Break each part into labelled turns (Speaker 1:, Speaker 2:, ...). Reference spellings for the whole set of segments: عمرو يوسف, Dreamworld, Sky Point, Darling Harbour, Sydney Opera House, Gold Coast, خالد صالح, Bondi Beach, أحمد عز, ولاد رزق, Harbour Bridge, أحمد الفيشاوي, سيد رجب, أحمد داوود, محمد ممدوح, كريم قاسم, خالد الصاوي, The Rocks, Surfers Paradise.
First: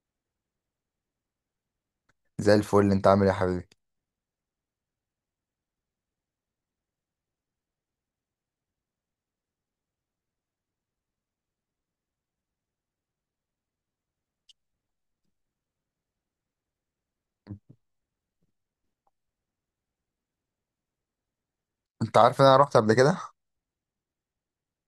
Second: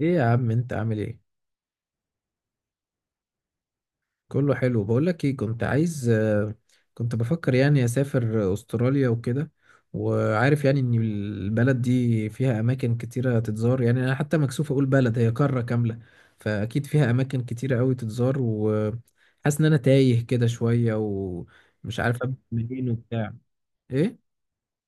Speaker 1: ايه يا عم، انت عامل ايه؟
Speaker 2: زي الفل، انت عامل ايه يا حبيبي؟
Speaker 1: كله حلو. بقولك ايه، كنت عايز كنت بفكر يعني اسافر استراليا وكده. وعارف يعني ان البلد دي فيها اماكن كتيرة تتزار، يعني انا حتى مكسوف اقول بلد، هي قارة كاملة. فاكيد فيها اماكن كتيرة قوي تتزار، وحاسس ان انا تايه كده شوية ومش
Speaker 2: انت
Speaker 1: عارف ابدا
Speaker 2: عارف ان انا رحت
Speaker 1: منين
Speaker 2: قبل
Speaker 1: وبتاع
Speaker 2: كده؟
Speaker 1: ايه.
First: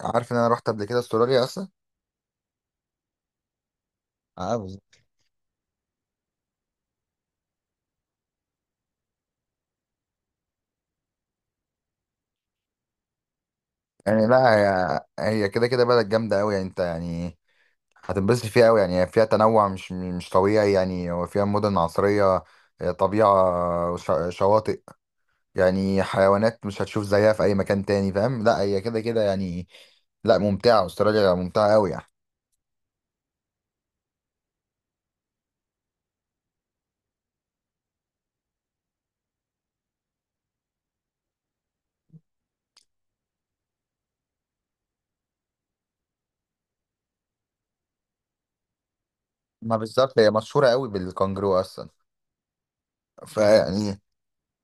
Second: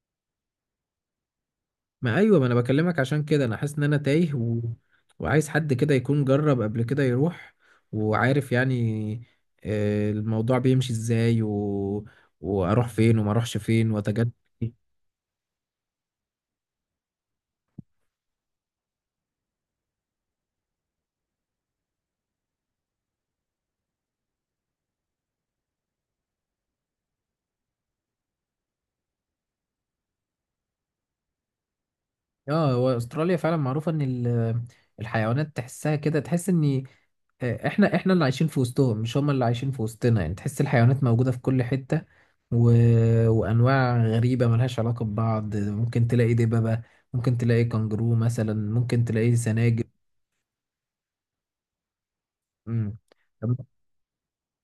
Speaker 2: عارف ان انا رحت قبل كده استراليا اصلا؟
Speaker 1: ما ايوه، ما انا بكلمك عشان كده، انا حاسس ان انا تايه
Speaker 2: عاوز.
Speaker 1: وعايز حد كده يكون جرب قبل كده يروح وعارف يعني الموضوع بيمشي ازاي، واروح فين وما اروحش فين
Speaker 2: يعني
Speaker 1: واتجنب.
Speaker 2: لا، هي هي كده كده بلد جامده قوي، يعني انت يعني هتنبسط فيها قوي. يعني هي فيها تنوع مش طبيعي. يعني هو فيها مدن عصريه، اه، طبيعه، شواطئ. يعني حيوانات مش هتشوف زيها في اي مكان تاني، فاهم؟ لا هي كده كده يعني. لا ممتعه، استراليا ممتعه قوي يعني.
Speaker 1: اه، هو استراليا فعلا معروفة ان الحيوانات تحسها كده، تحس ان احنا اللي عايشين في وسطهم، مش هم اللي عايشين في وسطنا. يعني تحس الحيوانات موجودة في كل حتة، و... وانواع غريبة ملهاش علاقة ببعض. ممكن تلاقي دببة، ممكن تلاقي كنجرو مثلا، ممكن تلاقي
Speaker 2: ما
Speaker 1: سناجب.
Speaker 2: بالظبط، هي مشهوره قوي بالكانجرو اصلا.
Speaker 1: امم طب
Speaker 2: فيعني،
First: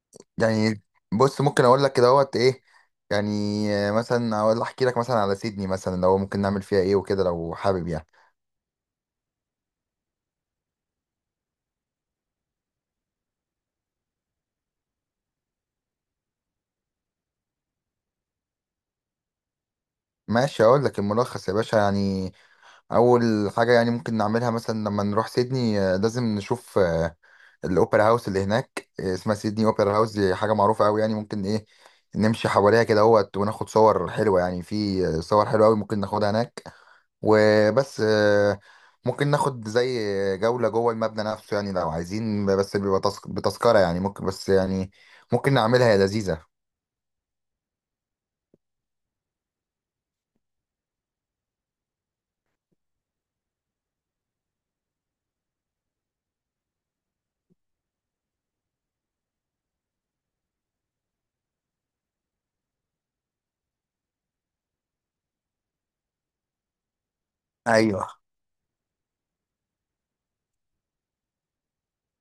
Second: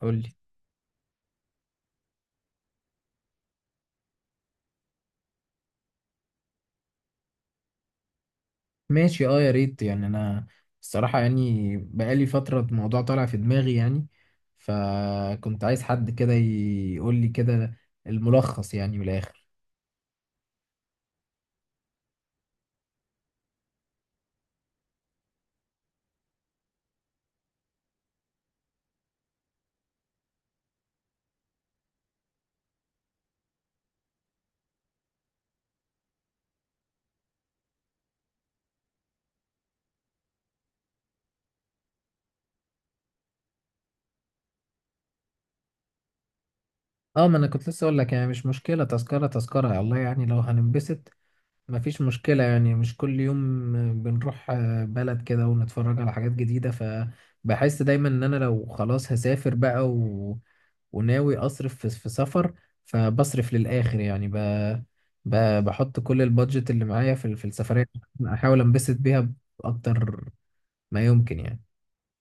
Speaker 1: قول لي.
Speaker 2: يعني بص، ممكن اقول لك كده اهوت ايه. يعني مثلا اقول، احكي لك مثلا على سيدني، مثلا لو ممكن نعمل فيها ايه وكده لو حابب يعني.
Speaker 1: ماشي، اه يا ريت يعني. انا الصراحة يعني بقالي فترة الموضوع طالع في دماغي يعني، فكنت عايز حد كده يقول لي كده الملخص يعني من الاخر.
Speaker 2: ماشي، اقول لك الملخص يا باشا يعني. اول حاجه يعني ممكن نعملها مثلا لما نروح سيدني، لازم نشوف الاوبرا هاوس اللي هناك. اسمها سيدني اوبرا هاوس، دي حاجه معروفه قوي يعني. ممكن ايه نمشي حواليها كده اهوت، وناخد صور حلوه، يعني في صور حلوه قوي ممكن ناخدها هناك. وبس. ممكن ناخد زي جولة جوه المبنى نفسه، يعني لو عايزين، بس بيبقى بتذكرة يعني. ممكن بس يعني ممكن نعملها يا لذيذة.
Speaker 1: اه، ما انا كنت لسه اقول لك يعني مش مشكلة تذكرة، تذكرة الله يعني لو هننبسط مفيش مشكلة. يعني مش كل يوم بنروح بلد كده ونتفرج على حاجات جديدة. فبحس دايما ان انا لو خلاص هسافر بقى وناوي اصرف في سفر، فبصرف للآخر يعني ب... بحط كل البادجت اللي معايا في السفرية،
Speaker 2: ايوه،
Speaker 1: احاول انبسط بيها بأكتر ما يمكن يعني.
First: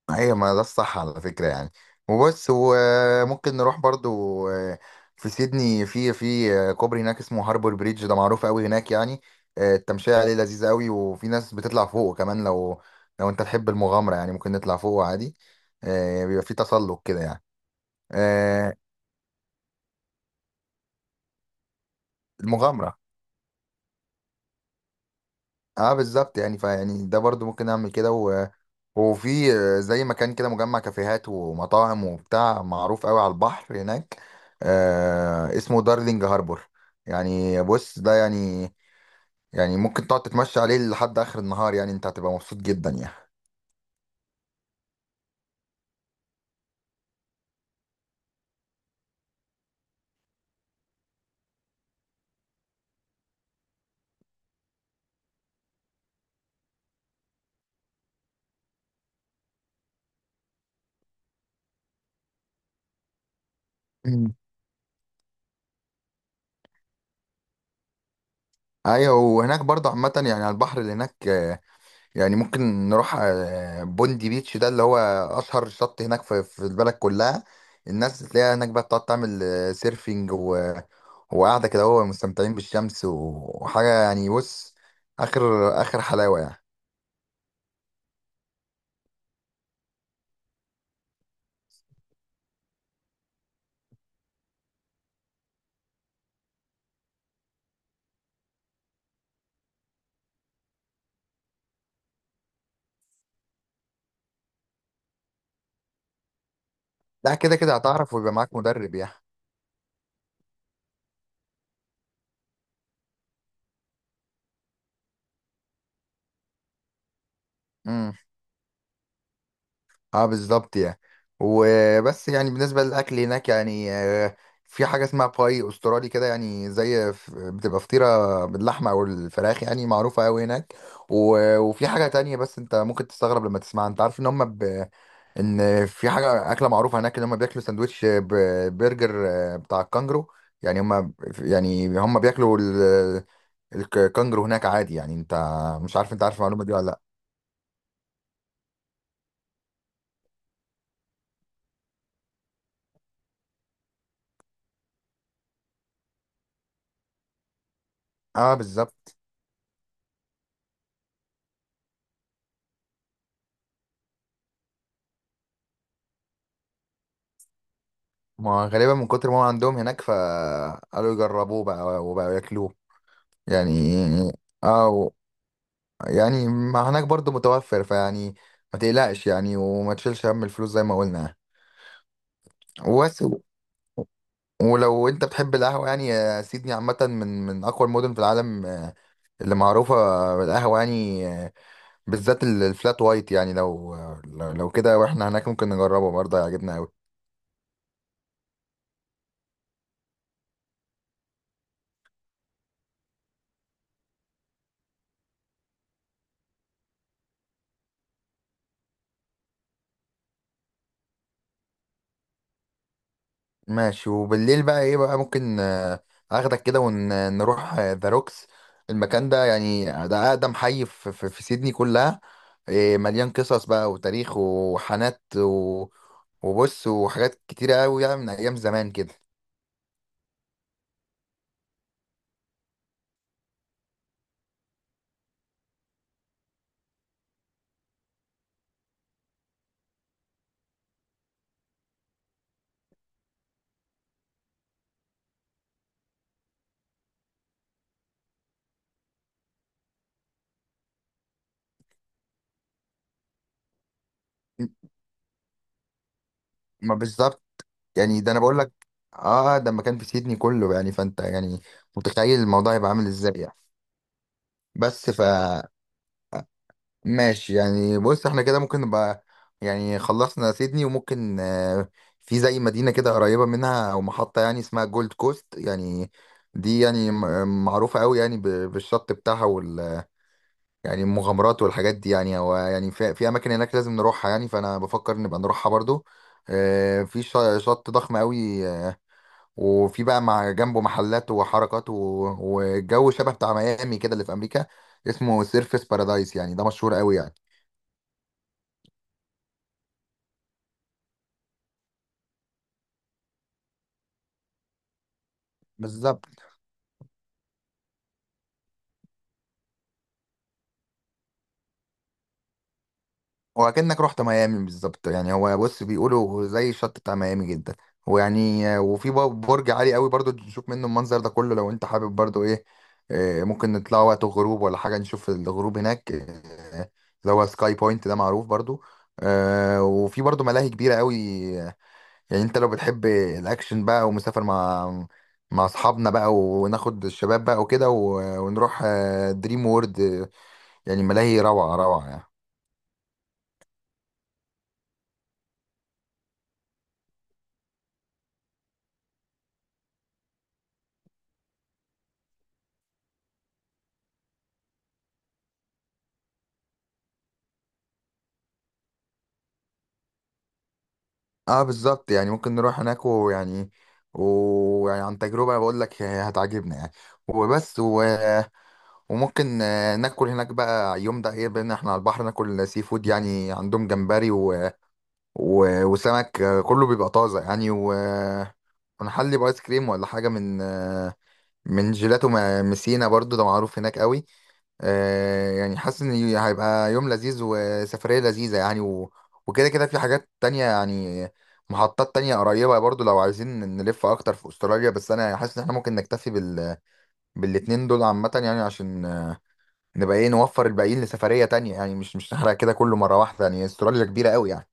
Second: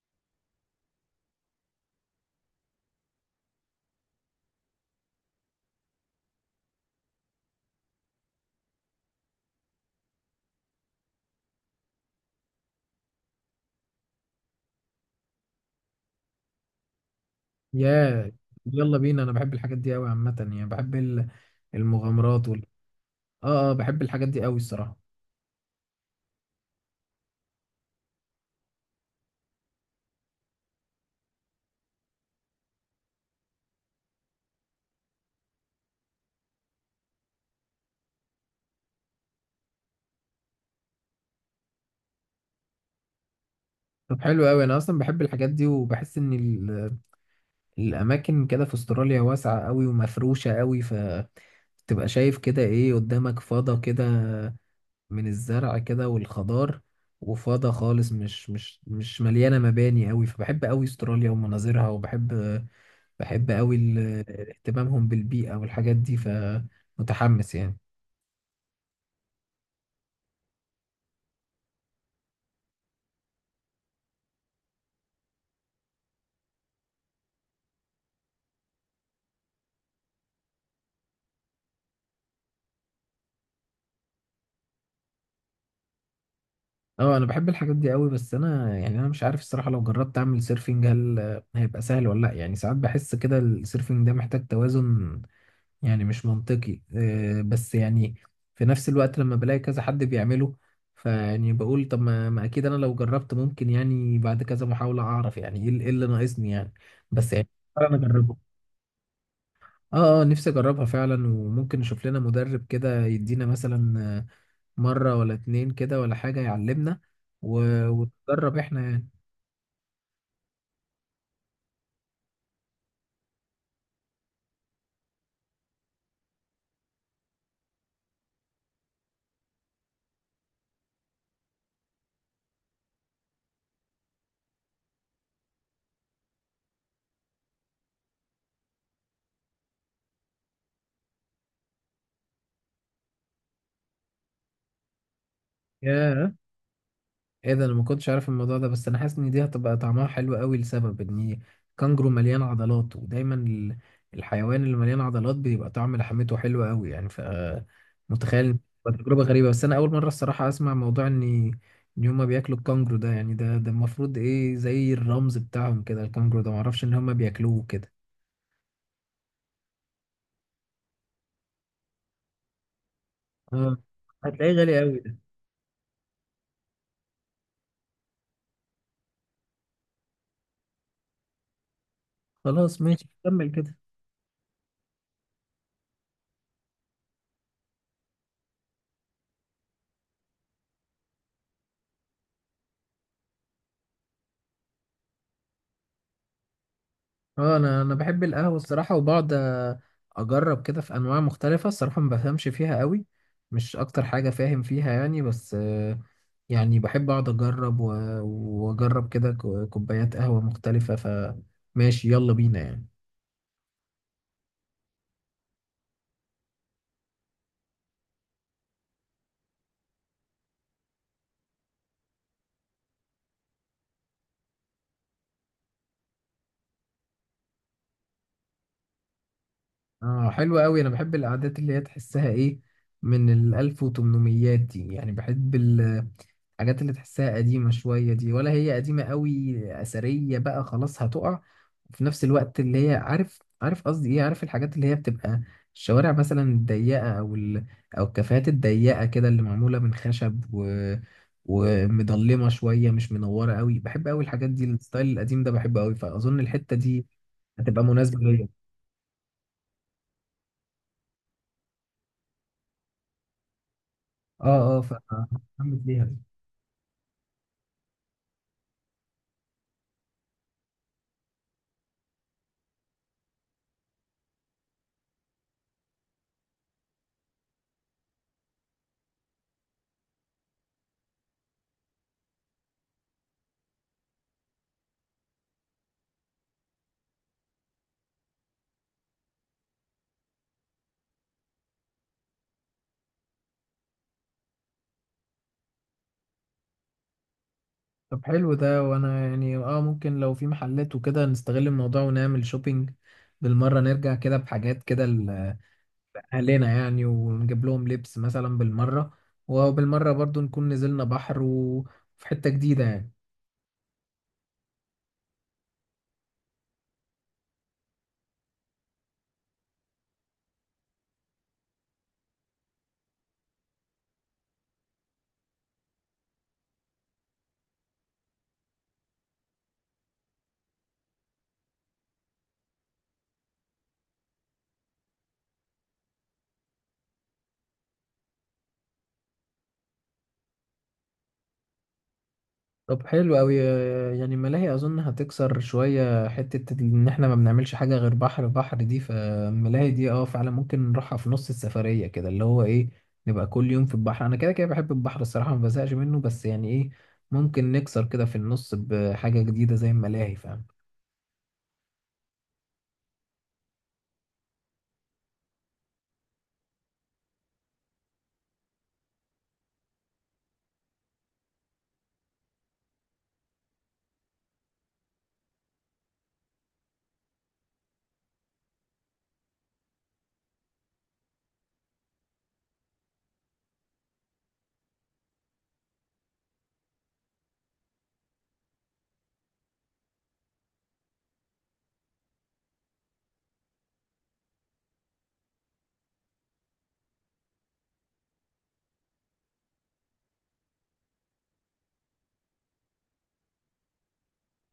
Speaker 2: ايوه، ما ده الصح على فكرة يعني. وبس. وممكن نروح برضو في سيدني، في كوبري هناك اسمه هاربور بريدج، ده معروف قوي هناك يعني. التمشية عليه لذيذة قوي. وفي ناس بتطلع فوقه كمان، لو انت تحب المغامرة، يعني ممكن نطلع فوقه عادي. بيبقى في تسلق كده يعني.
Speaker 1: يا
Speaker 2: آه،
Speaker 1: يلا بينا، انا بحب الحاجات دي قوي عامة. يعني بحب المغامرات
Speaker 2: المغامرة.
Speaker 1: اه اه، بحب الحاجات دي قوي الصراحة.
Speaker 2: اه بالظبط يعني، فيعني ده برضو ممكن اعمل كده و. وفي زي مكان كده مجمع كافيهات ومطاعم وبتاع، معروف قوي على البحر هناك، اسمه دارلينج هاربور. يعني بص، ده يعني، يعني ممكن تقعد تتمشى عليه لحد اخر النهار. يعني انت هتبقى مبسوط جدا يعني.
Speaker 1: طب حلو قوي، انا اصلا بحب الحاجات دي، وبحس ان الاماكن كده في استراليا واسعه قوي ومفروشه قوي، فتبقى شايف كده ايه قدامك فضا كده، من الزرع كده والخضار، وفضا خالص مش مليانه مباني قوي. فبحب قوي استراليا ومناظرها، وبحب، بحب قوي
Speaker 2: مم.
Speaker 1: اهتمامهم بالبيئه والحاجات دي، فمتحمس يعني.
Speaker 2: ايوه، وهناك برضه عامة يعني على البحر اللي هناك، يعني ممكن نروح بوندي بيتش، ده اللي هو اشهر شط هناك في البلد كلها. الناس تلاقيها هناك بقى بتقعد تعمل سيرفينج و- وقاعده كده، هو مستمتعين بالشمس وحاجه. يعني بص، اخر اخر حلاوه يعني.
Speaker 1: اه، انا بحب الحاجات دي قوي، بس انا يعني انا مش عارف الصراحه لو جربت اعمل سيرفنج هل هيبقى سهل ولا لا. يعني ساعات بحس كده السيرفنج ده محتاج توازن يعني، مش منطقي، بس يعني في نفس الوقت لما بلاقي كذا حد بيعمله فيعني بقول طب ما اكيد انا لو جربت ممكن يعني بعد كذا محاولة اعرف يعني ايه اللي، إيه اللي ناقصني يعني. بس
Speaker 2: لا
Speaker 1: يعني
Speaker 2: كده كده
Speaker 1: انا
Speaker 2: هتعرف، ويبقى
Speaker 1: اجربه.
Speaker 2: معاك مدرب
Speaker 1: اه اه، نفسي اجربها فعلا، وممكن نشوف لنا مدرب كده يدينا مثلا مرة ولا اتنين كده ولا حاجة يعلمنا
Speaker 2: يعني.
Speaker 1: ونجرب احنا يعني.
Speaker 2: اه بالظبط يعني. وبس يعني، بالنسبة للأكل هناك يعني في حاجة اسمها باي أسترالي كده، يعني زي بتبقى فطيرة باللحمة أو الفراخ، يعني معروفة أوي هناك. وفي حاجة تانية، بس أنت ممكن تستغرب لما تسمعها. أنت عارف إن هما إن في حاجة أكلة معروفة هناك، إن هما بياكلوا سندوتش برجر بتاع الكانجرو. يعني هما، يعني هما بياكلوا الكانجرو هناك عادي يعني. أنت مش عارف، أنت
Speaker 1: ياه،
Speaker 2: عارف المعلومة دي ولا لأ؟
Speaker 1: ايه ده! انا ما كنتش عارف الموضوع ده، بس انا حاسس ان دي هتبقى طعمها حلو قوي لسبب ان كانجرو مليان عضلات، ودايما الحيوان اللي مليان عضلات بيبقى طعم لحمته حلو قوي يعني. ف متخيل
Speaker 2: اه
Speaker 1: إن تبقى
Speaker 2: بالظبط.
Speaker 1: تجربة غريبة، بس انا اول مرة الصراحة اسمع موضوع ان ان هما بياكلوا الكانجرو ده. يعني ده المفروض ايه زي الرمز بتاعهم كده، الكانجرو ده، معرفش ان هما بياكلوه كده.
Speaker 2: ما غالبا من كتر ما هو عندهم هناك، فقالوا يجربوه بقى وبقوا ياكلوه
Speaker 1: اه،
Speaker 2: يعني.
Speaker 1: هتلاقيه غالي قوي
Speaker 2: او
Speaker 1: ده.
Speaker 2: يعني، ما هناك برضو متوفر. فيعني ما تقلقش يعني، وما تشيلش هم الفلوس زي ما قلنا.
Speaker 1: خلاص ماشي،
Speaker 2: وبس.
Speaker 1: كمل كده.
Speaker 2: ولو انت بتحب القهوة يعني سيدني عامة من أقوى المدن في العالم، اللي معروفة بالقهوة يعني، بالذات الفلات وايت. يعني لو كده واحنا هناك ممكن نجربه برضه، هيعجبنا أوي.
Speaker 1: اه، انا بحب القهوه الصراحه، وبقعد اجرب كده في انواع مختلفه. الصراحه ما بفهمش فيها قوي، مش اكتر حاجه فاهم فيها يعني، بس يعني بحب اقعد اجرب واجرب كده كوبايات قهوه مختلفه. فماشي، يلا بينا يعني.
Speaker 2: ماشي. وبالليل بقى ايه بقى، ممكن اخدك كده ونروح ذا روكس. المكان ده يعني ده اقدم حي في سيدني كلها. إيه، مليان قصص بقى وتاريخ وحانات وبص، وحاجات كتيرة قوي يعني من ايام زمان كده.
Speaker 1: اه حلو قوي، انا بحب القعدات اللي هي تحسها ايه، من ال 1800 دي يعني. بحب الحاجات اللي تحسها قديمة شوية دي، ولا هي قديمة قوي أثرية بقى، خلاص هتقع. وفي نفس الوقت اللي هي، عارف، عارف قصدي إيه، عارف الحاجات اللي هي بتبقى الشوارع مثلا الضيقة، أو أو الكافيهات الضيقة كده اللي معمولة من خشب ومضلمة شوية، مش منورة قوي. بحب قوي الحاجات دي، الستايل القديم ده بحبه قوي، فأظن الحتة
Speaker 2: ما
Speaker 1: دي
Speaker 2: بالظبط
Speaker 1: هتبقى مناسبة
Speaker 2: يعني، ده انا
Speaker 1: ليا.
Speaker 2: بقول لك. اه ده مكان في سيدني كله يعني. فانت يعني متخيل الموضوع هيبقى عامل ازاي يعني.
Speaker 1: اه اه،
Speaker 2: بس
Speaker 1: هعمل فيها.
Speaker 2: ماشي يعني. بص احنا كده ممكن نبقى، يعني خلصنا سيدني. وممكن في زي مدينة كده قريبة منها او محطة، يعني اسمها جولد كوست يعني. دي يعني معروفة قوي يعني بالشط بتاعها وال. يعني المغامرات والحاجات دي، يعني هو يعني في اماكن هناك لازم نروحها يعني، فانا بفكر نبقى نروحها برضو. في شط ضخم قوي. وفي بقى مع جنبه محلات وحركات والجو شبه بتاع ميامي كده اللي في امريكا، اسمه سيرفس بارادايس، يعني ده مشهور قوي يعني.
Speaker 1: طب حلو ده، وانا يعني اه ممكن لو في محلات وكده نستغل الموضوع ونعمل شوبينج بالمرة، نرجع كده بحاجات كده
Speaker 2: بالظبط.
Speaker 1: لأهلنا يعني، ونجيب لهم لبس مثلا بالمرة، وبالمرة برضو نكون نزلنا بحر، وفي حتة جديدة يعني.
Speaker 2: وكأنك رحت ميامي بالظبط يعني. هو بص بيقولوا زي الشط بتاع ميامي جدا. ويعني وفي برج عالي قوي برضو، نشوف منه المنظر ده كله لو انت حابب برضو ايه. ممكن نطلع وقت الغروب ولا حاجة نشوف الغروب هناك. اللي هو سكاي بوينت، ده معروف برضو. وفي برضو ملاهي كبيرة قوي. يعني انت لو بتحب الاكشن بقى، ومسافر مع اصحابنا بقى، وناخد الشباب بقى وكده ونروح دريم وورد. يعني ملاهي روعة روعة يعني.
Speaker 1: طب حلو قوي. يعني ملاهي اظن هتكسر شويه حته ان احنا ما بنعملش حاجه غير بحر بحر دي. فالملاهي دي اه فعلا ممكن نروحها في نص السفريه كده، اللي هو ايه، نبقى كل يوم في البحر. انا كده كده بحب البحر الصراحه، ما بزهقش منه، بس يعني ايه، ممكن نكسر كده في النص بحاجه جديده زي الملاهي، فاهم.
Speaker 2: اه بالظبط يعني، ممكن نروح هناك ويعني، ويعني عن تجربة بقول لك هتعجبنا يعني. وبس و. وممكن ناكل هناك بقى يوم ده ايه، بان احنا على البحر ناكل سي فود. يعني عندهم جمبري و. و. وسمك كله بيبقى طازة يعني و. ونحلي بايس كريم ولا حاجة من من جيلاتو مسينا، برضو ده معروف هناك قوي. يعني حاسس ان هيبقى يوم لذيذ وسفرية لذيذة يعني و. وكده كده في حاجات تانية يعني، محطات تانية قريبة برضو لو عايزين نلف اكتر في استراليا. بس انا حاسس ان احنا ممكن نكتفي بالاتنين دول عامة يعني، عشان نبقى ايه نوفر الباقيين لسفرية تانية يعني. مش نحرق كده كله مرة واحدة يعني، استراليا كبيرة قوي يعني.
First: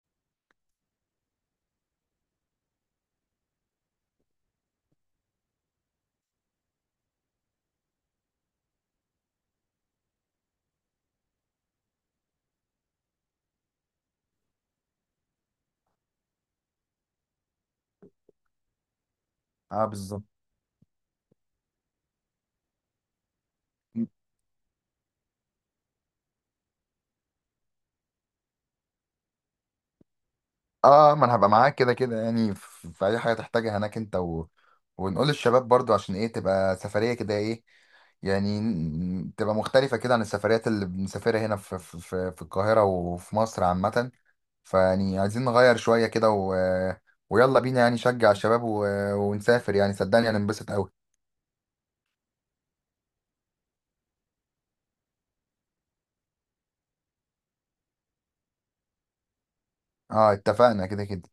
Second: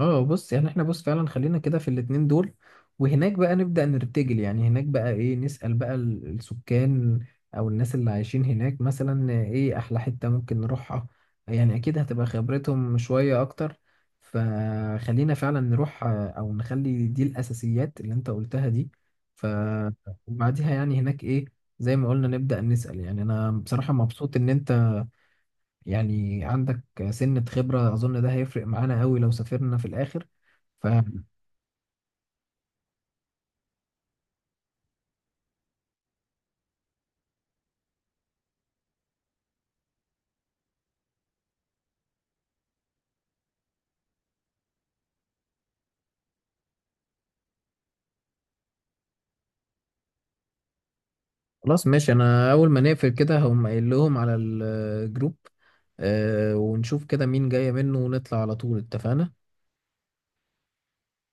Speaker 1: اه بص، يعني احنا بص فعلا خلينا كده في الاتنين دول، وهناك بقى نبدأ نرتجل. يعني هناك بقى ايه، نسأل بقى السكان او الناس اللي عايشين هناك مثلا ايه احلى حتة ممكن نروحها، يعني اكيد هتبقى خبرتهم شوية اكتر. فخلينا فعلا نروح او نخلي دي الاساسيات اللي انت قلتها دي. ف
Speaker 2: اه بالظبط.
Speaker 1: وبعديها يعني هناك ايه، زي ما قلنا نبدأ نسأل. يعني انا بصراحة مبسوط ان انت يعني عندك سنة خبرة، أظن ده هيفرق معانا قوي لو سافرنا في الآخر. فخلاص
Speaker 2: اه ما انا هبقى معاك كده كده، يعني في اي حاجة تحتاجها هناك انت و. ونقول للشباب برضو عشان ايه تبقى سفرية كده ايه، يعني تبقى مختلفة كده عن السفريات اللي بنسافرها هنا في القاهرة وفي مصر عامة. فيعني عايزين نغير شوية كده و. ويلا بينا يعني نشجع الشباب و. ونسافر يعني صدقني هننبسط أوي.
Speaker 1: ماشي. أنا أول ما نقفل كده هقوم قايل لهم على الجروب، ونشوف كده مين جاية منه ونطلع على طول. اتفقنا.
Speaker 2: اه اتفقنا كده كده.